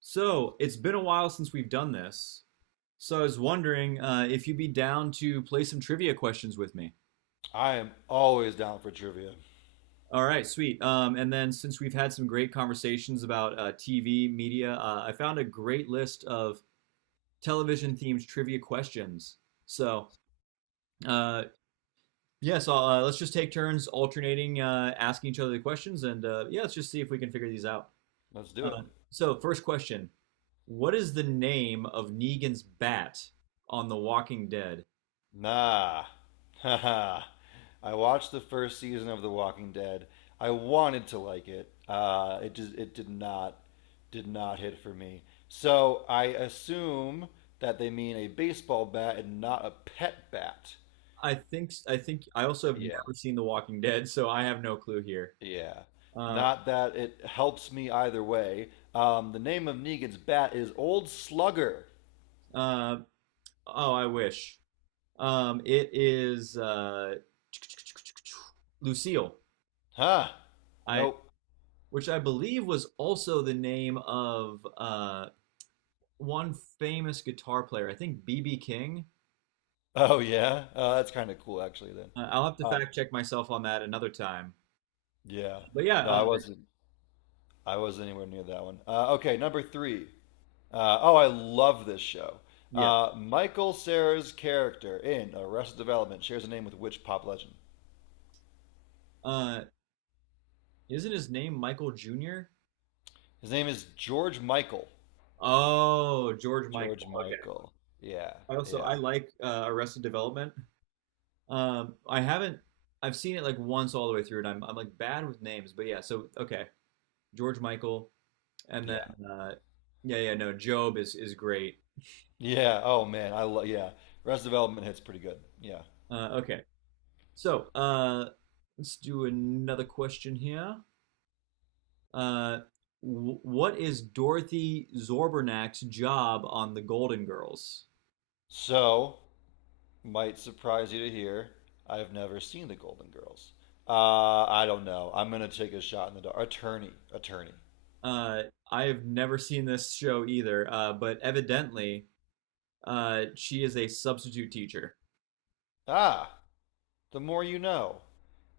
So it's been a while since we've done this. So I was wondering if you'd be down to play some trivia questions with me. I am always down for trivia. All right, sweet. And then since we've had some great conversations about TV media, I found a great list of television themed trivia questions. So uh, yeah, so let's just take turns alternating asking each other the questions, and yeah, let's just see if we can figure these out. Let's do it. Uh, so first question: what is the name of Negan's bat on The Walking Dead? Nah. Haha. I watched the first season of The Walking Dead. I wanted to like it. It just it did not hit for me. So I assume that they mean a baseball bat and not a pet bat. I think I also have Yeah. never seen The Walking Dead, so I have no clue here. Yeah. Uh, Not that it helps me either way. The name of Negan's bat is Old Slugger. uh, oh, I wish. It is Lucille. Huh. I Nope. Which I believe was also the name of one famous guitar player. I think BB King. Oh yeah, that's kind of cool actually. Then, I'll have to uh, fact check myself on that another time. yeah. But yeah, No, I wasn't. I wasn't anywhere near that one. Okay, number three. Oh, I love this show. yeah. Michael Cera's character in Arrested Development shares a name with which pop legend? Uh, isn't his name Michael Jr.? His name is George Michael. Oh, George Michael. George Okay. Michael. Yeah, I yeah, like Arrested Development. I haven't. I've seen it like once all the way through, and I'm like bad with names, but yeah. So okay, George Michael, and then yeah, uh, yeah, yeah, no, Job is great. yeah. Oh man, I love. Yeah, Arrested Development hits pretty good. Yeah. Okay, so let's do another question here. Uh, what is Dorothy Zorbernak's job on The Golden Girls? So. Might surprise you to hear I've never seen The Golden Girls. I don't know. I'm gonna take a shot in the dark. Attorney, attorney. Uh, I have never seen this show either, but evidently, she is a substitute teacher. Ah, the more you know.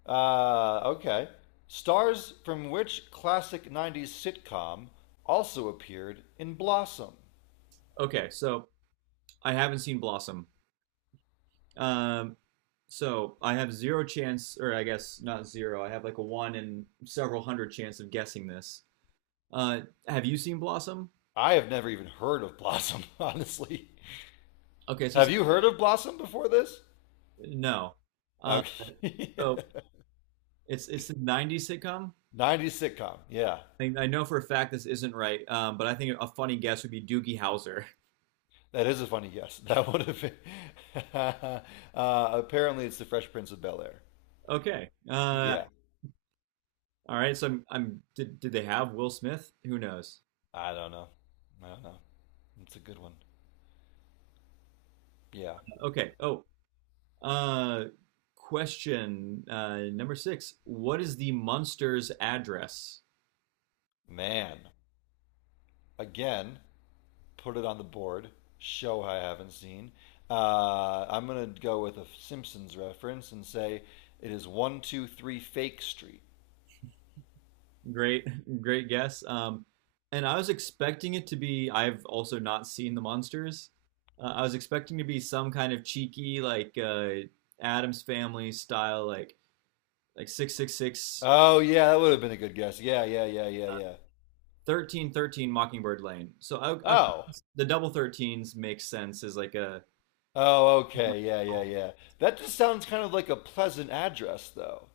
Okay. Stars from which classic 90s sitcom also appeared in Blossom? Okay, so I haven't seen Blossom. Um, so I have zero chance, or I guess not zero. I have like a one in several hundred chance of guessing this. Have you seen Blossom? I have never even heard of Blossom, honestly. Okay, so it's, Have you heard of Blossom before this? no. Uh, Okay. so it's it's the '90s sitcom. 90s sitcom. Yeah. I know for a fact this isn't right, but I think a funny guess would be Doogie Howser. That is a funny guess. That would have been. uh, apparently, it's the Fresh Prince of Bel-Air. Okay. Yeah, All right. So I'm did they have Will Smith? Who knows? I don't know. I don't know. It's a good one. Yeah. Okay. Oh. Uh, question number six. What is the Munsters address? Man. Again, put it on the board. Show I haven't seen. I'm going to go with a Simpsons reference and say it is 123 Fake Street. Great, great guess. And I was expecting it to be, I've also not seen The Monsters. I was expecting to be some kind of cheeky, like Adam's Family style, like 666, Oh, yeah, that would have been a good guess. Yeah, yeah, yeah, yeah, uh, yeah. 1313 Mockingbird Lane. Oh. The double 13s makes sense as like a Oh, okay. Yeah, yeah, yeah. That just sounds kind of like a pleasant address, though.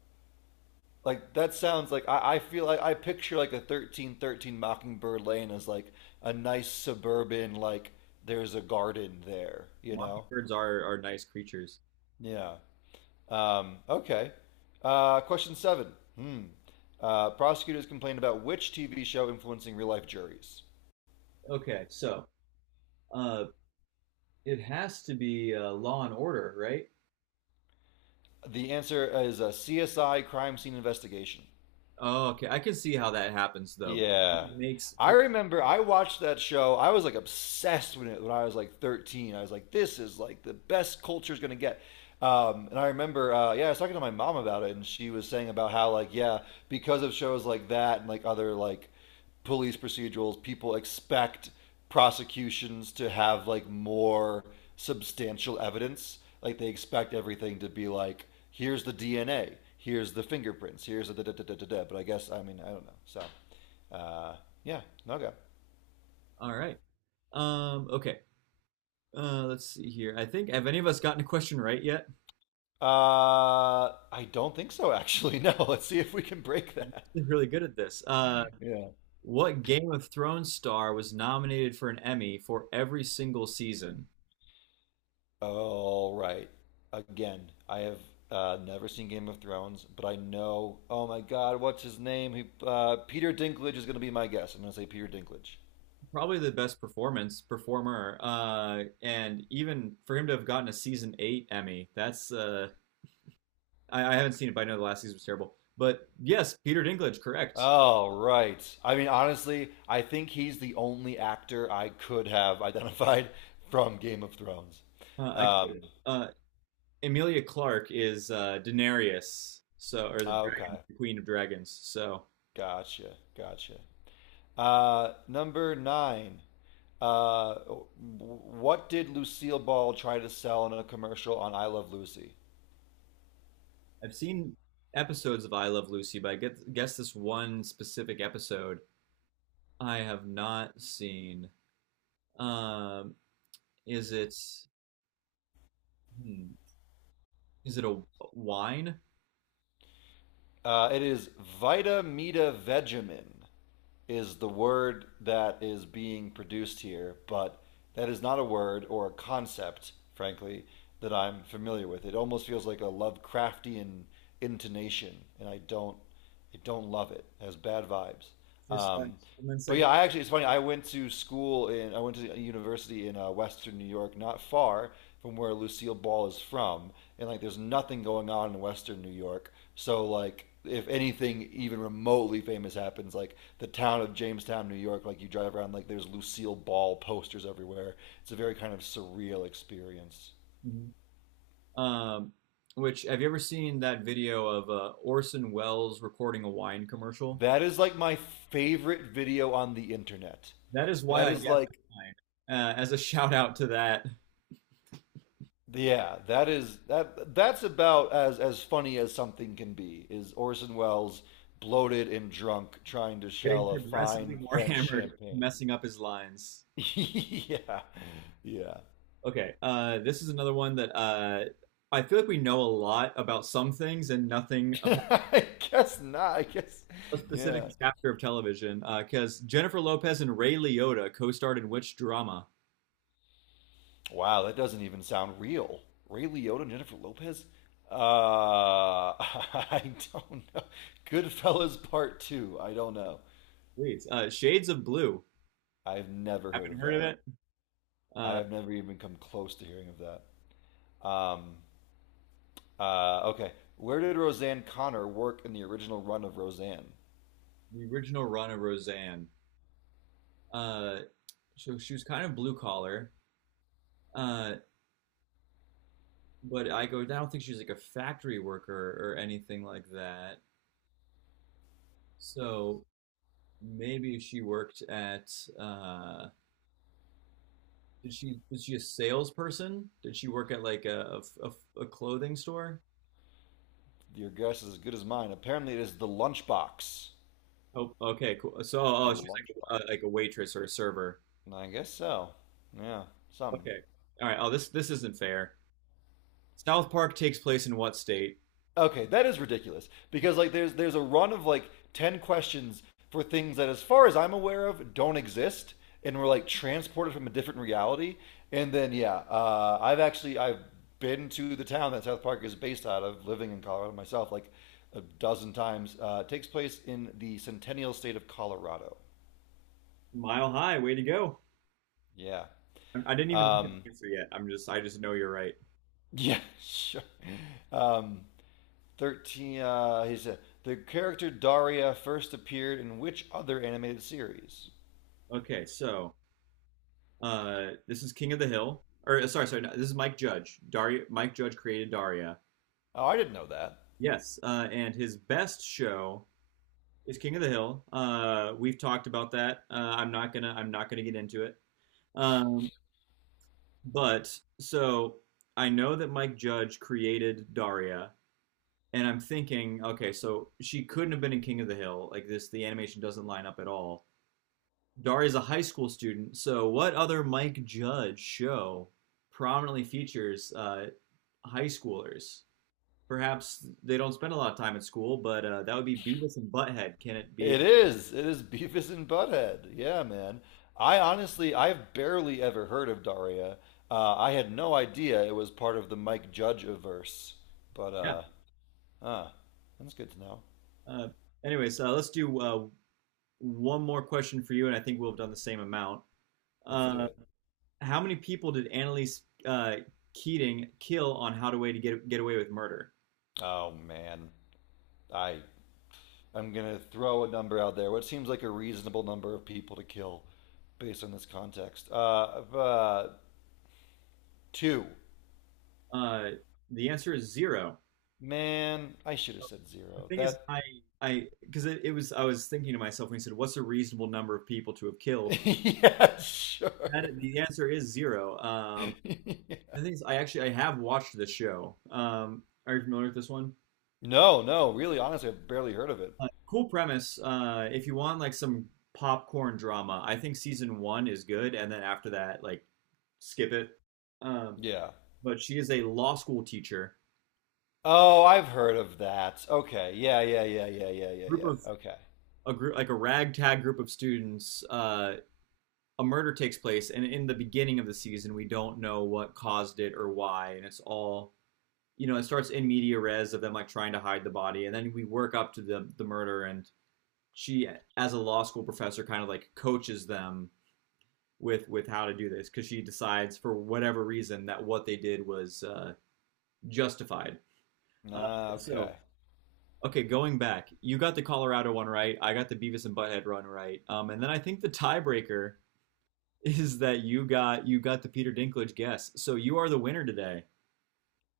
Like that sounds like I feel like I picture like a 13 13 Mockingbird Lane as like a nice suburban like there's a garden there, you know? mockingbirds are nice creatures. Yeah. Okay. Question seven. Hmm. Prosecutors complained about which TV show influencing real life juries. Okay, so uh, it has to be Law and Order, right? The answer is a CSI crime scene investigation. Oh, okay. I can see how that happens though. Yeah. It makes I for remember I watched that show. I was like obsessed with it when I was like 13. I was like, this is like the best culture's going to get. And I remember, yeah, I was talking to my mom about it, and she was saying about how, like, yeah, because of shows like that and like other like police procedurals, people expect prosecutions to have like more substantial evidence. Like, they expect everything to be like, here's the DNA, here's the fingerprints, here's the da da da da da da. But I guess, I mean, I don't know. So. Uh, yeah, no go. all right. Okay. Let's see here. I think have any of us gotten a question right yet? I don't think so, actually. No, let's see if we can break that. We're really good at this. Yeah. What Game of Thrones star was nominated for an Emmy for every single season? All right. Again, I have never seen Game of Thrones, but I know. Oh my God, what's his name? Peter Dinklage is going to be my guess. I'm going to say Peter Dinklage. Probably the best performance performer. And even for him to have gotten a season eight Emmy, that's I haven't seen it, but I know the last season was terrible. But yes, Peter Dinklage, correct. All right. I mean, honestly, I think he's the only actor I could have identified from Game of Thrones. I Um, uh, Emilia Clarke is Daenerys, so or the dragon, okay, the Queen of Dragons. So. gotcha, gotcha. Number nine. Uh, what did Lucille Ball try to sell in a commercial on I Love Lucy? I've seen episodes of I Love Lucy, but guess this one specific episode I have not seen. Um, is it hmm, is it a wine? It is Vitamita Vegemin is the word that is being produced here, but that is not a word or a concept, frankly, that I'm familiar with. It almost feels like a Lovecraftian intonation, and I don't love it. It has bad vibes. Just Um, one But second. yeah, I actually it's funny. I went to a university in Western New York, not far from where Lucille Ball is from, and like there's nothing going on in Western New York. So like if anything even remotely famous happens, like the town of Jamestown, New York, like you drive around, like there's Lucille Ball posters everywhere. It's a very kind of surreal experience. Um, which have you ever seen that video of Orson Welles recording a wine commercial? That is like my favorite video on the internet. That is why That I is guess like wine. As a shout out to that, Yeah, that is that that's about as funny as something can be, is Orson Welles bloated and drunk trying to getting shell a progressively fine more French hammered, champagne. messing up his lines. Yeah. Yeah. Okay. This is another one that I feel like we know a lot about some things and nothing about I guess not. A specific Yeah. chapter of television. Because Jennifer Lopez and Ray Liotta co-starred in which drama? Wow, that doesn't even sound real. Ray Liotta and Jennifer Lopez? I don't know. Goodfellas Part Two. I don't know. Please. Shades of Blue. I've never heard Haven't of heard of that. it. I Uh, have never even come close to hearing of that. Um, okay. Where did Roseanne Connor work in the original run of Roseanne? the original run of Roseanne. Uh, so she was kind of blue collar. Uh, I don't think she's like a factory worker or anything like that. So maybe she worked at uh, did she was she a salesperson? Did she work at like a clothing store? Your guess is as good as mine. Apparently, it is the lunchbox. Oh, okay, cool. Oh, The oh, she's lunchbox. like a waitress or a server. I guess so. Yeah, something. Okay, all right. Oh, this isn't fair. South Park takes place in what state? Okay, that is ridiculous because like there's a run of like 10 questions for things that as far as I'm aware of don't exist and were like transported from a different reality. And then yeah, I've been to the town that South Park is based out of, living in Colorado myself like a dozen times. It takes place in the Centennial State of Colorado. Mile High. Way to go. Yeah. I didn't even look at the Um, answer yet. I just know you're right. yeah, sure. Um, 13. The character Daria first appeared in which other animated series? Okay, so this is King of the Hill. Or sorry, sorry. No, this is Mike Judge. Daria. Mike Judge created Daria. Oh, I didn't know that. Yes, and his best show is King of the Hill. We've talked about that. I'm not gonna get into it. Um, but so I know that Mike Judge created Daria, and I'm thinking, okay, so she couldn't have been in King of the Hill. The animation doesn't line up at all. Daria's a high school student, so what other Mike Judge show prominently features high schoolers? Perhaps they don't spend a lot of time at school, but that would be Beavis and Butthead. Can it be? It is. It is Beavis and Butthead. Yeah, man. I honestly, I've barely ever heard of Daria. I had no idea it was part of the Mike Judge verse. But, Yeah. Huh. That's good to know. Uh, Anyways, let's do one more question for you, and I think we'll have done the same amount. Let's do Uh, it. how many people did Annalise Keating kill on How to Way to Get Away with Murder? Oh, man. I, I'm going to throw a number out there, what seems like a reasonable number of people to kill based on this context. Two. Uh, the answer is zero. Man, I should have said The zero. thing is, That. I because it was I was thinking to myself when he said, "What's a reasonable number of people to have killed?" yeah, sure. That, the answer is zero. Yeah. The thing is, I actually I have watched the show. Are you familiar with this one? No, no, really, honestly, I've barely heard of it. Cool premise. If you want like some popcorn drama, I think season one is good, and then after that, like skip it. Um, Yeah. but she is a law school teacher. Oh, I've heard of that. Okay. Yeah, yeah, yeah, yeah, yeah, yeah, Group yeah. of Okay. A group like a ragtag group of students. A murder takes place, and in the beginning of the season, we don't know what caused it or why, and it's all you know. It starts in media res of them like trying to hide the body, and then we work up to the murder, and she, as a law school professor, kind of like coaches them with how to do this because she decides for whatever reason that what they did was justified. Uh, Ah, so okay. okay, going back, you got the Colorado one right. I got the Beavis and Butthead run right. And then I think the tiebreaker is that you got the Peter Dinklage guess. So you are the winner today.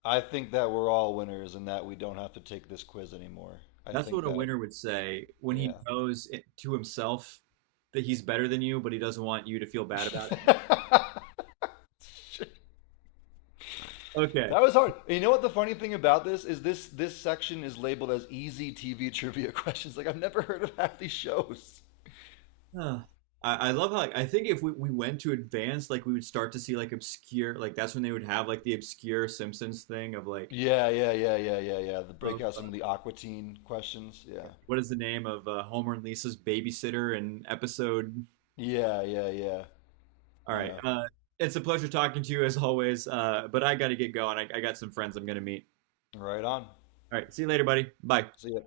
I think that we're all winners and that we don't have to take this quiz anymore. I That's think what a that, winner would say when he yeah. knows it, to himself that he's better than you, but he doesn't want you to feel bad about it. Okay. That was hard. You know what the funny thing about this is this section is labeled as easy TV trivia questions. Like I've never heard of half these shows. Huh. I love how like I think if we went to advanced, like we would start to see like obscure like that's when they would have like the obscure Simpsons thing of like Yeah, yeah, yeah, yeah, yeah, yeah. The break of out some of the Aquatine questions. Yeah. what is the name of Homer and Lisa's babysitter and episode. Yeah, yeah, yeah. All right, Yeah. It's a pleasure talking to you as always. But I got to get going. I got some friends I'm gonna meet. Right on. All right, see you later, buddy. Bye. See ya.